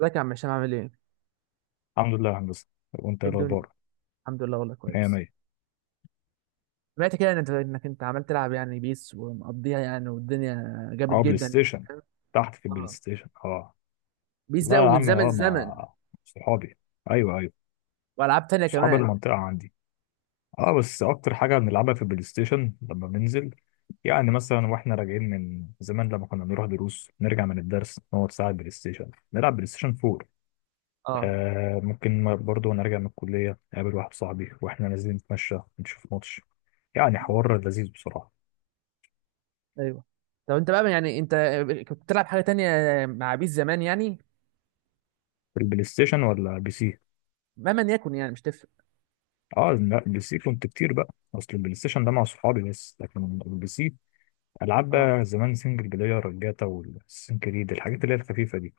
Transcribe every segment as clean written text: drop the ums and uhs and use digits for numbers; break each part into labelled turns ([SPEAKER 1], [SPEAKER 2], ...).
[SPEAKER 1] ازيك يا عم هشام عامل ايه؟
[SPEAKER 2] الحمد لله يا هندسة، وانت
[SPEAKER 1] ايه
[SPEAKER 2] ايه
[SPEAKER 1] الدنيا؟
[SPEAKER 2] الاخبار؟
[SPEAKER 1] الحمد لله والله
[SPEAKER 2] مية
[SPEAKER 1] كويس.
[SPEAKER 2] مية.
[SPEAKER 1] سمعت كده إن انت عمال تلعب يعني بيس ومقضيها يعني والدنيا جامد
[SPEAKER 2] اه، بلاي
[SPEAKER 1] جدا يعني
[SPEAKER 2] ستيشن.
[SPEAKER 1] فاهم؟
[SPEAKER 2] تحت في البلاي
[SPEAKER 1] اه،
[SPEAKER 2] ستيشن، اه.
[SPEAKER 1] بيس ده
[SPEAKER 2] لا يا
[SPEAKER 1] ومن
[SPEAKER 2] عم،
[SPEAKER 1] زمن زمن،
[SPEAKER 2] مع صحابي. ايوه، ايوه.
[SPEAKER 1] والعاب تانية
[SPEAKER 2] صحاب
[SPEAKER 1] كمان.
[SPEAKER 2] المنطقة عندي. اه، بس اكتر حاجة بنلعبها في البلاي ستيشن لما بننزل. يعني مثلا واحنا راجعين من زمان لما كنا بنروح دروس، نرجع من الدرس نقعد ساعة بلاي ستيشن، نلعب بلاي ستيشن 4.
[SPEAKER 1] اه،
[SPEAKER 2] آه ممكن برضه نرجع من الكلية، نقابل واحد صاحبي واحنا نازلين نتمشى، نشوف ماتش. يعني حوار لذيذ بصراحة.
[SPEAKER 1] ايوه. طب انت بقى يعني انت كنت بتلعب حاجة تانية مع بيس زمان يعني؟
[SPEAKER 2] في البلاي ستيشن ولا بي سي؟
[SPEAKER 1] مهما يكن يعني مش تفرق.
[SPEAKER 2] اه لا، بلاي سي كنت كتير بقى، اصل البلاي ستيشن ده مع صحابي بس، لكن البلاي سي العاب
[SPEAKER 1] اه
[SPEAKER 2] بقى زمان سنجل بلاير، الجاتا والسين كريد، الحاجات اللي هي الخفيفه دي.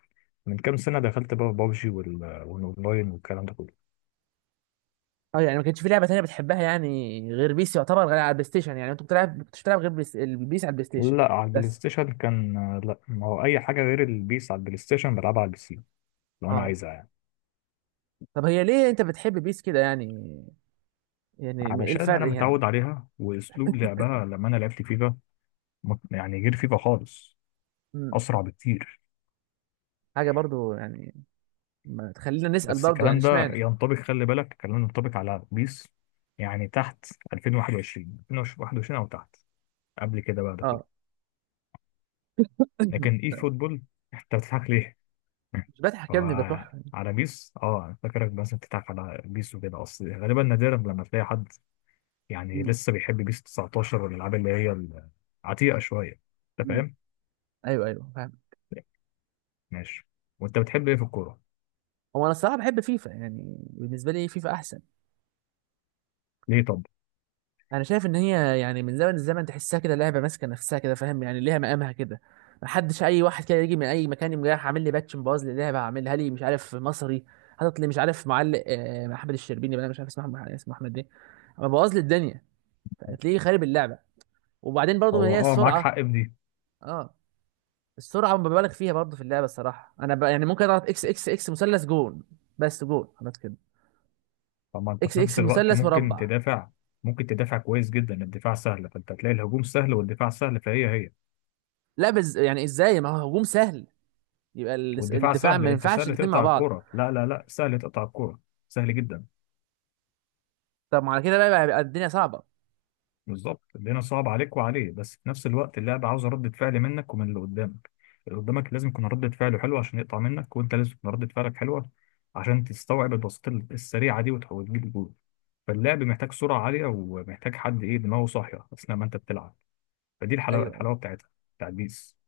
[SPEAKER 2] من كام سنه دخلت بقى بابجي والاونلاين والكلام ده كله.
[SPEAKER 1] اه، يعني ما كانش في لعبة تانية بتحبها يعني غير بيس؟ يعتبر غير على البلاي ستيشن، يعني انت بتلعب كنتش بتلعب غير البيس على البلاي ستيشن
[SPEAKER 2] لا، على البلاي
[SPEAKER 1] بس؟
[SPEAKER 2] ستيشن كان. لا، ما هو اي حاجه غير البيس على البلاي ستيشن بلعبها على البي سي لو انا
[SPEAKER 1] اه.
[SPEAKER 2] عايزها يعني.
[SPEAKER 1] طب هي ليه انت بتحب بيس كده يعني؟ يعني ايه
[SPEAKER 2] علشان انا
[SPEAKER 1] الفرق يعني؟
[SPEAKER 2] متعود عليها واسلوب لعبها، لما انا لعبت فيفا يعني غير فيفا خالص.
[SPEAKER 1] مم.
[SPEAKER 2] اسرع بكتير.
[SPEAKER 1] حاجه برضو يعني؟ ما تخلينا نسال
[SPEAKER 2] بس
[SPEAKER 1] برضو يعني
[SPEAKER 2] الكلام ده
[SPEAKER 1] اشمعنى.
[SPEAKER 2] ينطبق، خلي بالك الكلام ده ينطبق على بيس، يعني تحت 2021 او تحت، قبل كده بقى ده كله،
[SPEAKER 1] اه،
[SPEAKER 2] لكن اي فوتبول. انت بتضحك ليه؟
[SPEAKER 1] مش بضحك يا ابني،
[SPEAKER 2] هو
[SPEAKER 1] بكح.
[SPEAKER 2] على بيس أنا فاكرك بس بتضحك على بيس وكده، اصل غالبا نادرا لما تلاقي حد يعني
[SPEAKER 1] مم.
[SPEAKER 2] لسه بيحب بيس 19 والالعاب اللي هي العتيقه شويه. انت
[SPEAKER 1] مم.
[SPEAKER 2] فاهم؟
[SPEAKER 1] ايوه ايوه، فاهم.
[SPEAKER 2] ماشي. وانت بتحب ايه في الكوره؟
[SPEAKER 1] هو انا الصراحه بحب فيفا، يعني بالنسبه لي فيفا احسن.
[SPEAKER 2] ليه طب؟
[SPEAKER 1] انا شايف ان هي يعني من زمن الزمن تحسها كده لعبه ماسكه نفسها كده، فاهم، يعني ليها مقامها كده. ما حدش اي واحد كده يجي من اي مكان يقوم جاي عامل لي باتش مبوظ لي اللعبه، عاملها لي مش عارف مصري، حاطط لي مش عارف معلق احمد الشربيني، بقى مش عارف اسمه، اسمه احمد ايه، بوظ لي الدنيا. هتلاقيه خارب اللعبه. وبعدين برضو
[SPEAKER 2] هو
[SPEAKER 1] هي
[SPEAKER 2] اه، معاك حق
[SPEAKER 1] السرعه.
[SPEAKER 2] في دي.
[SPEAKER 1] اه، السرعه مبالغ فيها برضه في اللعبه الصراحه. انا يعني ممكن اضغط اكس اكس اكس مثلث، جون. بس جون خلاص كده.
[SPEAKER 2] طب ما انت
[SPEAKER 1] اكس
[SPEAKER 2] في
[SPEAKER 1] اكس
[SPEAKER 2] نفس الوقت
[SPEAKER 1] مثلث
[SPEAKER 2] ممكن
[SPEAKER 1] مربع.
[SPEAKER 2] تدافع، ممكن تدافع كويس جدا، الدفاع سهل، فانت هتلاقي الهجوم سهل والدفاع سهل فهي هي.
[SPEAKER 1] لا، يعني ازاي؟ ما هو هجوم سهل يبقى
[SPEAKER 2] والدفاع
[SPEAKER 1] الدفاع،
[SPEAKER 2] سهل،
[SPEAKER 1] ما
[SPEAKER 2] انت
[SPEAKER 1] ينفعش
[SPEAKER 2] سهل
[SPEAKER 1] الاتنين مع
[SPEAKER 2] تقطع
[SPEAKER 1] بعض.
[SPEAKER 2] الكرة، لا لا لا، سهل تقطع الكرة، سهل جدا.
[SPEAKER 1] طب ما على كده بقى يبقى الدنيا صعبه.
[SPEAKER 2] بالظبط الدنيا صعب عليك وعليه، بس في نفس الوقت اللعبة عاوزة ردة فعل منك ومن اللي قدامك. اللي قدامك لازم يكون ردة فعله حلوة عشان يقطع منك، وانت لازم يكون ردة فعلك حلوة عشان تستوعب البساطة السريعة دي وتحاول تجيب الجول. فاللعب محتاج سرعة عالية ومحتاج حد ايه، دماغه صاحية اثناء ما انت بتلعب. فدي الحلاوه
[SPEAKER 1] ايوه ايوه.
[SPEAKER 2] الحلاوه بتاعتها، بتاعت بيس،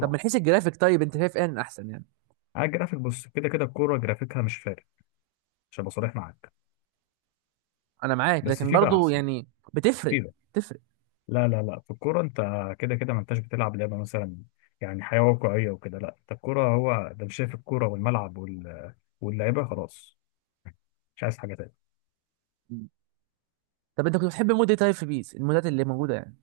[SPEAKER 1] طب من حيث الجرافيك، طيب انت شايف ان احسن يعني؟
[SPEAKER 2] على الجرافيك بص، كده كده الكوره جرافيكها مش فارق، عشان ابقى صريح معاك.
[SPEAKER 1] انا معاك،
[SPEAKER 2] بس
[SPEAKER 1] لكن
[SPEAKER 2] فيفا
[SPEAKER 1] برضه
[SPEAKER 2] احسن.
[SPEAKER 1] يعني بتفرق.
[SPEAKER 2] فيفا.
[SPEAKER 1] بتفرق.
[SPEAKER 2] لا لا لا، في الكوره انت كده كده ما انتش بتلعب لعبه، مثلا يعني حياه واقعيه وكده، لا انت الكوره، هو ده، مش شايف الكوره والملعب واللعيبه؟ خلاص، مش عايز حاجه تانية.
[SPEAKER 1] طب انت كنت بتحب مود ايه طيب في بيس، المودات اللي موجوده يعني؟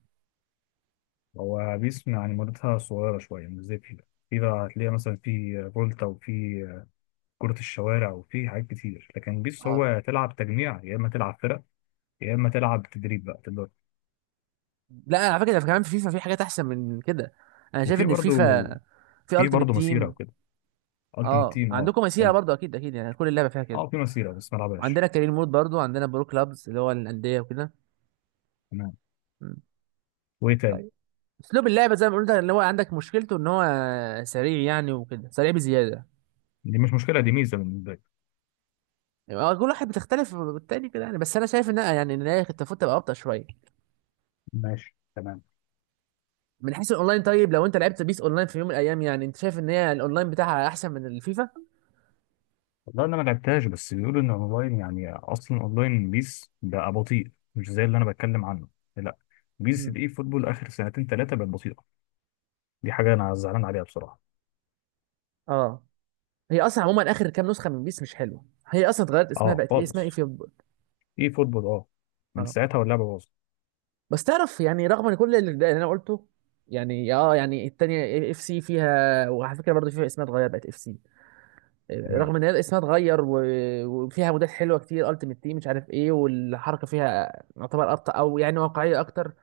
[SPEAKER 2] هو بيس يعني مدتها صغيره شويه، مش زي فيفا. فيفا هتلاقي مثلا في فولتا، وفي كرة الشوارع، وفي حاجات كتير، لكن بيس
[SPEAKER 1] اه.
[SPEAKER 2] هو تلعب تجميع، يا إما تلعب فرق، يا إما تلعب تدريب بقى تبدأ.
[SPEAKER 1] لا، على فكره كمان في فيفا في حاجات احسن من كده. انا شايف
[SPEAKER 2] وفي
[SPEAKER 1] ان
[SPEAKER 2] برضو،
[SPEAKER 1] فيفا في
[SPEAKER 2] في
[SPEAKER 1] التيمت
[SPEAKER 2] برضو مسيرة
[SPEAKER 1] تيم.
[SPEAKER 2] وكده. التيمت
[SPEAKER 1] اه،
[SPEAKER 2] تيم اه،
[SPEAKER 1] عندكم مسيرة
[SPEAKER 2] حلو.
[SPEAKER 1] برضو، اكيد اكيد، يعني كل اللعبة فيها كده.
[SPEAKER 2] اه، في مسيرة بس ما لعبهاش.
[SPEAKER 1] وعندنا كارين مود برضو، عندنا برو كلابز اللي هو الأندية وكده.
[SPEAKER 2] تمام.
[SPEAKER 1] مم.
[SPEAKER 2] وايه تاني؟
[SPEAKER 1] طيب، اسلوب اللعبة زي ما قلت اللي هو عندك مشكلته، ان هو سريع يعني وكده، سريع بزيادة.
[SPEAKER 2] دي مش مشكلة، دي ميزة بالنسبة لي.
[SPEAKER 1] يعني هو كل واحد بتختلف بالتاني كده يعني، بس انا شايف ان يعني ان هي كانت المفروض تبقى ابطأ شوية.
[SPEAKER 2] ماشي تمام.
[SPEAKER 1] من حيث الاونلاين، طيب لو انت لعبت بيس اونلاين في يوم من الايام، يعني انت شايف ان هي الاونلاين بتاعها احسن من الفيفا؟
[SPEAKER 2] والله انا ما لعبتهاش، بس بيقولوا ان اونلاين، يعني اصلا اونلاين بيس بقى بطيء، مش زي اللي انا بتكلم عنه. لا، بيس
[SPEAKER 1] مم.
[SPEAKER 2] الاي فوتبول اخر سنتين ثلاثه بقت بطيئه. دي حاجه انا زعلان عليها بصراحه.
[SPEAKER 1] اه، هي اصلا عموما اخر كام نسخة من بيس مش حلوة، هي اصلا اتغيرت اسمها،
[SPEAKER 2] اه
[SPEAKER 1] بقت ايه اسمها، ايه
[SPEAKER 2] خالص.
[SPEAKER 1] في؟
[SPEAKER 2] اي فوتبول، اه، من
[SPEAKER 1] اه.
[SPEAKER 2] ساعتها واللعبه باظت.
[SPEAKER 1] بس تعرف، يعني رغم ان كل اللي انا قلته، يعني اه، يعني التانية اف سي فيها، وعلى فكره برضه فيها اسمها اتغير بقت اف سي. رغم
[SPEAKER 2] تمام.
[SPEAKER 1] ان هي اسمها اتغير وفيها مودات حلوه كتير، التيمت تيم مش عارف ايه، والحركه فيها يعتبر ابطا، او يعني واقعيه اكتر.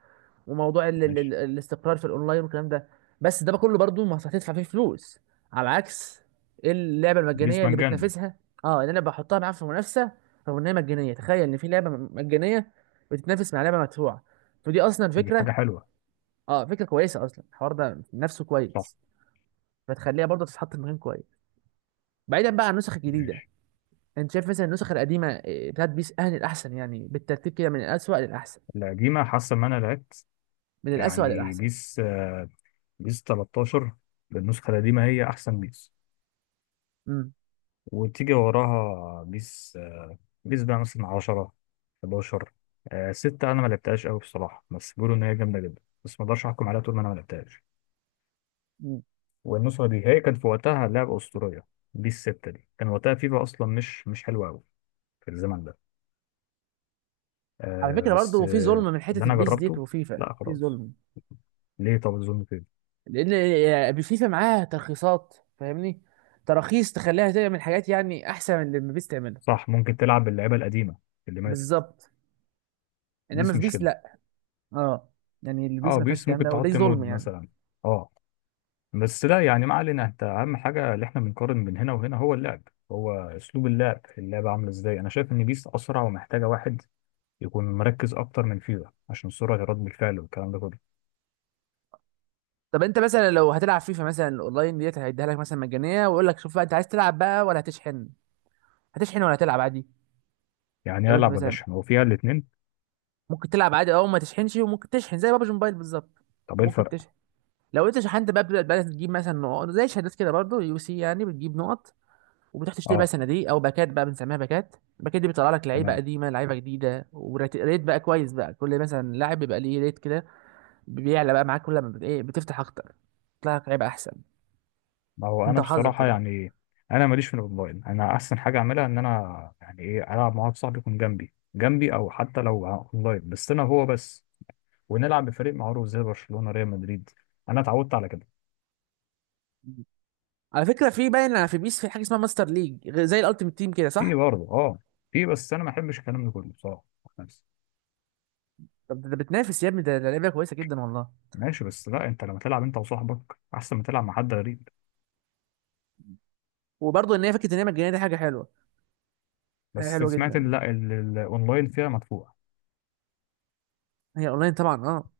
[SPEAKER 1] وموضوع ال ال
[SPEAKER 2] ماشي.
[SPEAKER 1] ال الاستقرار في الاونلاين والكلام ده. بس ده كله برضه ما هتدفع فيه فلوس، على عكس اللعبه
[SPEAKER 2] بيس
[SPEAKER 1] المجانيه اللي
[SPEAKER 2] مجانا.
[SPEAKER 1] بتنافسها. اه، ان انا بحطها معاها في منافسه، رغم ان هي مجانيه. تخيل ان في لعبه مجانيه بتتنافس مع لعبه مدفوعه. فدي اصلا
[SPEAKER 2] دي حاجه
[SPEAKER 1] فكره.
[SPEAKER 2] حلوه.
[SPEAKER 1] اه، فكره كويسه، اصلا الحوار ده نفسه
[SPEAKER 2] صح.
[SPEAKER 1] كويس. فتخليها برضه تتحط في مكان كويس، بعيدا بقى عن النسخ الجديده.
[SPEAKER 2] ماشي.
[SPEAKER 1] انت شايف مثلا النسخ القديمه بتاعت بيس اهل الاحسن يعني، بالترتيب كده من الاسوأ للاحسن.
[SPEAKER 2] القديمه، حاسه ان انا لعبت
[SPEAKER 1] من الاسوأ
[SPEAKER 2] يعني
[SPEAKER 1] للاحسن.
[SPEAKER 2] بيس 13، بالنسخة القديمة، هي أحسن بيس.
[SPEAKER 1] امم
[SPEAKER 2] وتيجي وراها بيس بقى مثلا 10، 11، 6 أنا ما لعبتهاش قوي بصراحة، بس بيقولوا إن هي جامدة جدا، بس ما أقدرش أحكم عليها طول ما أنا ما لعبتهاش.
[SPEAKER 1] أمم.
[SPEAKER 2] والنسخة دي هي كانت في وقتها لعبة أسطورية. بيس 6 دي كان وقتها فيفا أصلا مش حلوة قوي في الزمن ده.
[SPEAKER 1] على
[SPEAKER 2] آه،
[SPEAKER 1] فكره
[SPEAKER 2] بس
[SPEAKER 1] برضه في ظلم
[SPEAKER 2] آه،
[SPEAKER 1] من
[SPEAKER 2] اللي
[SPEAKER 1] حته
[SPEAKER 2] أنا
[SPEAKER 1] البيس ديت
[SPEAKER 2] جربته.
[SPEAKER 1] وفيفا
[SPEAKER 2] لا
[SPEAKER 1] في
[SPEAKER 2] خلاص.
[SPEAKER 1] ظلم.
[SPEAKER 2] ليه طب الظلم كده؟
[SPEAKER 1] لان فيفا معاها ترخيصات، فاهمني، تراخيص تخليها تعمل حاجات يعني احسن من اللي بيس تعملها.
[SPEAKER 2] صح، ممكن تلعب باللعيبة القديمة اللي ماتت.
[SPEAKER 1] بالظبط. انما
[SPEAKER 2] بيس
[SPEAKER 1] في
[SPEAKER 2] مش
[SPEAKER 1] بيس
[SPEAKER 2] كده.
[SPEAKER 1] لا. اه، يعني البيس
[SPEAKER 2] اه،
[SPEAKER 1] ما فيهاش
[SPEAKER 2] بيس
[SPEAKER 1] الكلام
[SPEAKER 2] ممكن
[SPEAKER 1] ده، وده
[SPEAKER 2] تحط
[SPEAKER 1] ظلم
[SPEAKER 2] مود
[SPEAKER 1] يعني.
[SPEAKER 2] مثلا. اه، بس لا يعني ما علينا، انت اهم حاجه اللي احنا بنقارن بين هنا وهنا هو اللعب، هو اسلوب اللعب، اللعبه عامله ازاي. انا شايف ان بيس اسرع ومحتاجه واحد يكون مركز اكتر من فيفا، عشان سرعه رد الفعل والكلام ده كله.
[SPEAKER 1] طب انت مثلا لو هتلعب فيفا مثلا، الاونلاين ديت هيديها لك مثلا مجانيه، ويقول لك شوف بقى، انت عايز تلعب بقى ولا هتشحن؟ هتشحن ولا هتلعب عادي؟
[SPEAKER 2] يعني
[SPEAKER 1] لو انت
[SPEAKER 2] العب ولا
[SPEAKER 1] مثلا،
[SPEAKER 2] اشحن، هو فيها الاثنين.
[SPEAKER 1] ممكن تلعب عادي او ما تشحنش، وممكن تشحن زي بابجي موبايل بالظبط.
[SPEAKER 2] طب ايه
[SPEAKER 1] ممكن
[SPEAKER 2] الفرق؟
[SPEAKER 1] تشحن. لو انت شحنت بقى، بتبدا بقى تجيب مثلا نقط زي شهادات كده، برضه يو سي، يعني بتجيب نقط، وبتروح تشتري بقى
[SPEAKER 2] اه
[SPEAKER 1] صناديق او باكات، بقى بنسميها باكات. الباكات دي بيطلع لك لعيبه
[SPEAKER 2] تمام.
[SPEAKER 1] قديمه، لعيبه جديده، وريت بقى كويس بقى، كل مثلا لاعب بيبقى ليه ريت كده، بيعلى بقى معاك كل ما ايه، بتفتح اكتر بيطلع لك لعيبه احسن.
[SPEAKER 2] ما هو
[SPEAKER 1] انت
[SPEAKER 2] انا
[SPEAKER 1] وحظك
[SPEAKER 2] بصراحه
[SPEAKER 1] طبعا.
[SPEAKER 2] يعني انا ماليش في الاونلاين، انا احسن حاجه اعملها ان انا يعني ايه، العب مع واحد صاحبي يكون جنبي جنبي، او حتى لو اونلاين بس انا هو بس، ونلعب بفريق معروف زي برشلونه، ريال مدريد، انا اتعودت على كده.
[SPEAKER 1] على فكره في باين في بيس، في حاجه اسمها ماستر ليج، زي الالتيمت تيم كده،
[SPEAKER 2] في
[SPEAKER 1] صح؟
[SPEAKER 2] برضه اه، في بس انا ما بحبش الكلام ده كله بصراحه، نفسي.
[SPEAKER 1] طب ده بتنافس يا ابني، ده لعبه كويسه جدا والله.
[SPEAKER 2] ماشي بس لا، انت لما تلعب انت وصاحبك احسن ما تلعب مع حد غريب.
[SPEAKER 1] وبرضه ان هي فكره، ان هي مجانيه دي حاجه حلوه. حاجه
[SPEAKER 2] بس
[SPEAKER 1] حلوه
[SPEAKER 2] سمعت ان
[SPEAKER 1] جدا.
[SPEAKER 2] لا، الاونلاين فيها مدفوع.
[SPEAKER 1] هي اونلاين طبعا، اه.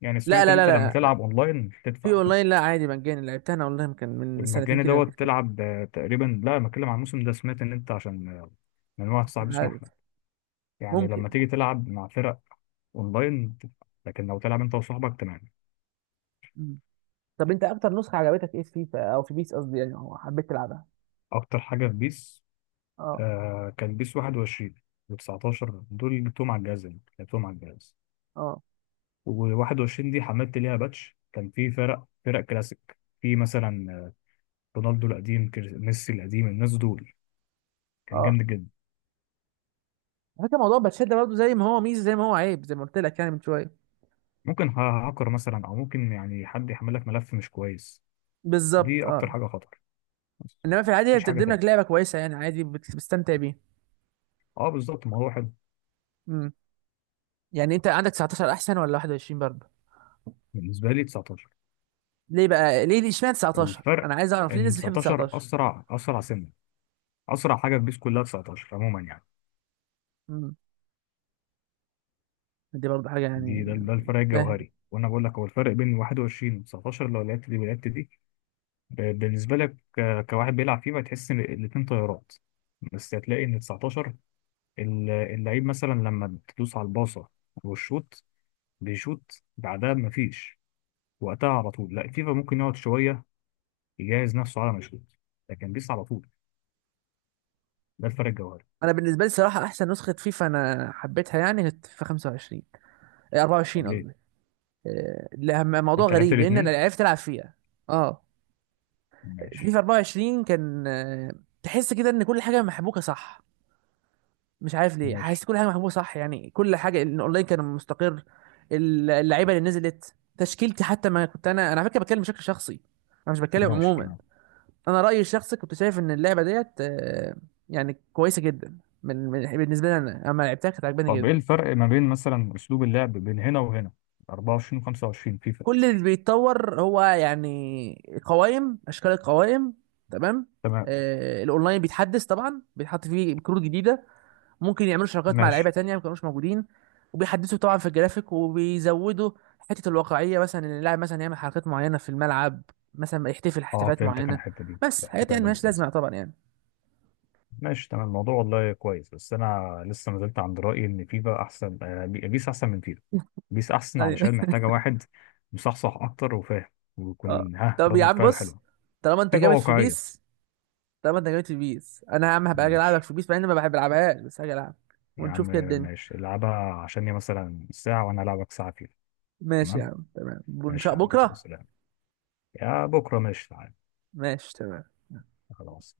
[SPEAKER 2] يعني
[SPEAKER 1] لا
[SPEAKER 2] سمعت ان
[SPEAKER 1] لا لا
[SPEAKER 2] انت لما
[SPEAKER 1] لا لا،
[SPEAKER 2] تلعب اونلاين
[SPEAKER 1] في
[SPEAKER 2] تدفع.
[SPEAKER 1] اونلاين لا، عادي مجاني، لعبتها انا اونلاين كان من سنتين
[SPEAKER 2] المجاني
[SPEAKER 1] كده، كنت
[SPEAKER 2] دوت
[SPEAKER 1] كنت
[SPEAKER 2] تلعب، تقريبا، لا أنا بتكلم عن الموسم ده، سمعت ان انت عشان من واحد
[SPEAKER 1] مش
[SPEAKER 2] صاحبي اسمه
[SPEAKER 1] عارف
[SPEAKER 2] احمد. يعني
[SPEAKER 1] ممكن.
[SPEAKER 2] لما تيجي تلعب مع فرق اونلاين تدفع، لكن لو تلعب انت وصاحبك تمام.
[SPEAKER 1] مم. طب انت اكتر نسخه عجبتك ايه في فيفا او في بيس قصدي يعني، او حبيت تلعبها؟
[SPEAKER 2] اكتر حاجه في بيس
[SPEAKER 1] اه
[SPEAKER 2] كان بيس 21 و19، دول اللي جبتهم على الجهاز، يعني لعبتهم على الجهاز.
[SPEAKER 1] اه
[SPEAKER 2] و21 دي حملت ليها باتش، كان في فرق كلاسيك، في مثلا رونالدو القديم، ميسي القديم، الناس دول، كان
[SPEAKER 1] اه.
[SPEAKER 2] جامد جدا.
[SPEAKER 1] على فكره موضوع باتشات ده برضه زي ما هو ميزه زي ما هو عيب، زي ما قلت لك يعني من شويه.
[SPEAKER 2] ممكن هاكر مثلا، او ممكن يعني حد يحمل لك ملف مش كويس، دي
[SPEAKER 1] بالظبط.
[SPEAKER 2] اكتر
[SPEAKER 1] اه،
[SPEAKER 2] حاجه خطر. بس
[SPEAKER 1] انما في العادي هي
[SPEAKER 2] مفيش حاجه
[SPEAKER 1] بتقدم لك
[SPEAKER 2] تانية.
[SPEAKER 1] لعبه كويسه يعني، عادي بتستمتع بيها.
[SPEAKER 2] اه بالظبط، الموضوع حلو.
[SPEAKER 1] امم يعني انت عندك 19 احسن ولا 21 برضه؟
[SPEAKER 2] بالنسبه لي 19.
[SPEAKER 1] ليه بقى، ليه اشمعنى 19،
[SPEAKER 2] الفرق
[SPEAKER 1] انا عايز اعرف ليه
[SPEAKER 2] ان
[SPEAKER 1] الناس بتحب
[SPEAKER 2] 19
[SPEAKER 1] 19؟
[SPEAKER 2] اسرع سنه، اسرع حاجه في بيس كلها 19 عموما يعني.
[SPEAKER 1] امم. دي برضه حاجه يعني.
[SPEAKER 2] دي ده
[SPEAKER 1] مش
[SPEAKER 2] الفرق
[SPEAKER 1] فاهم.
[SPEAKER 2] الجوهري، وانا بقول لك هو الفرق بين 21 و 19، لو لعبت دي ولعبت دي، بالنسبه لك كواحد بيلعب فيه، هتحس ان الاتنين طيارات. بس هتلاقي ان 19، اللعيب مثلا لما تدوس على الباصه والشوط، بيشوط بعدها، مفيش وقتها، على طول. لا فيفا ممكن يقعد شويه يجهز نفسه على ما يشوط، لكن بيس على طول. ده الفرق الجوهري.
[SPEAKER 1] انا بالنسبه لي صراحه احسن نسخه فيفا انا حبيتها يعني كانت في 25.
[SPEAKER 2] طب
[SPEAKER 1] 24
[SPEAKER 2] ليه؟
[SPEAKER 1] قصدي. لا، موضوع
[SPEAKER 2] انت لعبت
[SPEAKER 1] غريب لان انا
[SPEAKER 2] الاتنين؟
[SPEAKER 1] عرفت العب فيها. اه.
[SPEAKER 2] ماشي،
[SPEAKER 1] فيفا 24 كان، تحس كده ان كل حاجه محبوكه، صح. مش عارف ليه، حاسس
[SPEAKER 2] ماشي،
[SPEAKER 1] كل حاجه محبوبه، صح، يعني كل حاجه، الاونلاين كان مستقر. اللعيبه اللي نزلت تشكيلتي، حتى ما كنت انا على فكره بتكلم بشكل شخصي. انا مش بتكلم
[SPEAKER 2] ماشي،
[SPEAKER 1] عموما.
[SPEAKER 2] تمام.
[SPEAKER 1] انا رايي الشخصي كنت شايف ان اللعبه ديت يعني كويسه جدا. بالنسبه لي انا، اما لعبتها كانت عجباني
[SPEAKER 2] طب ايه
[SPEAKER 1] جدا.
[SPEAKER 2] الفرق ما بين مثلا اسلوب اللعب بين هنا وهنا، 24 و25 فيفا.
[SPEAKER 1] كل اللي بيتطور هو يعني قوائم، اشكال القوائم. تمام.
[SPEAKER 2] تمام.
[SPEAKER 1] الاونلاين بيتحدث طبعا، بيتحط فيه كروت جديده، ممكن يعملوا شراكات مع لعيبه
[SPEAKER 2] ماشي.
[SPEAKER 1] تانية ما كانوش موجودين، وبيحدثوا طبعا في الجرافيك، وبيزودوا حته الواقعيه، مثلا ان اللاعب مثلا يعمل حركات معينه في الملعب، مثلا يحتفل
[SPEAKER 2] اه
[SPEAKER 1] احتفالات
[SPEAKER 2] فهمتك، انا
[SPEAKER 1] معينه.
[SPEAKER 2] الحته دي
[SPEAKER 1] بس حاجات
[SPEAKER 2] الاحتفال
[SPEAKER 1] يعني ملهاش
[SPEAKER 2] الانجليزي.
[SPEAKER 1] لازمه طبعا يعني.
[SPEAKER 2] ماشي تمام، الموضوع والله كويس، بس انا لسه ما زلت عند رايي ان فيفا احسن، بيس احسن من فيفا. بيس احسن
[SPEAKER 1] ايوه
[SPEAKER 2] علشان محتاجه واحد مصحصح اكتر وفاهم،
[SPEAKER 1] اه،
[SPEAKER 2] ويكون ها
[SPEAKER 1] طب يا
[SPEAKER 2] ردة
[SPEAKER 1] عم
[SPEAKER 2] فعله
[SPEAKER 1] بص،
[SPEAKER 2] حلوه.
[SPEAKER 1] طالما انت
[SPEAKER 2] فيفا
[SPEAKER 1] جامد في
[SPEAKER 2] واقعيه.
[SPEAKER 1] بيس، طالما انت جامد في بيس، انا يا عم هبقى اجي العبك
[SPEAKER 2] ماشي
[SPEAKER 1] في بيس، مع اني ما بحب العبهاش، بس هاجي العب
[SPEAKER 2] يا عم.
[SPEAKER 1] ونشوف كده الدنيا.
[SPEAKER 2] ماشي، العبها عشان هي مثلا ساعه، وانا العبك ساعه فيفا.
[SPEAKER 1] ماشي يا
[SPEAKER 2] تمام.
[SPEAKER 1] عم، تمام، ونشاء
[SPEAKER 2] ماشي يا عم،
[SPEAKER 1] بكره.
[SPEAKER 2] خلاص سلام. يا بكره ماشي تعالى.
[SPEAKER 1] ماشي تمام.
[SPEAKER 2] خلاص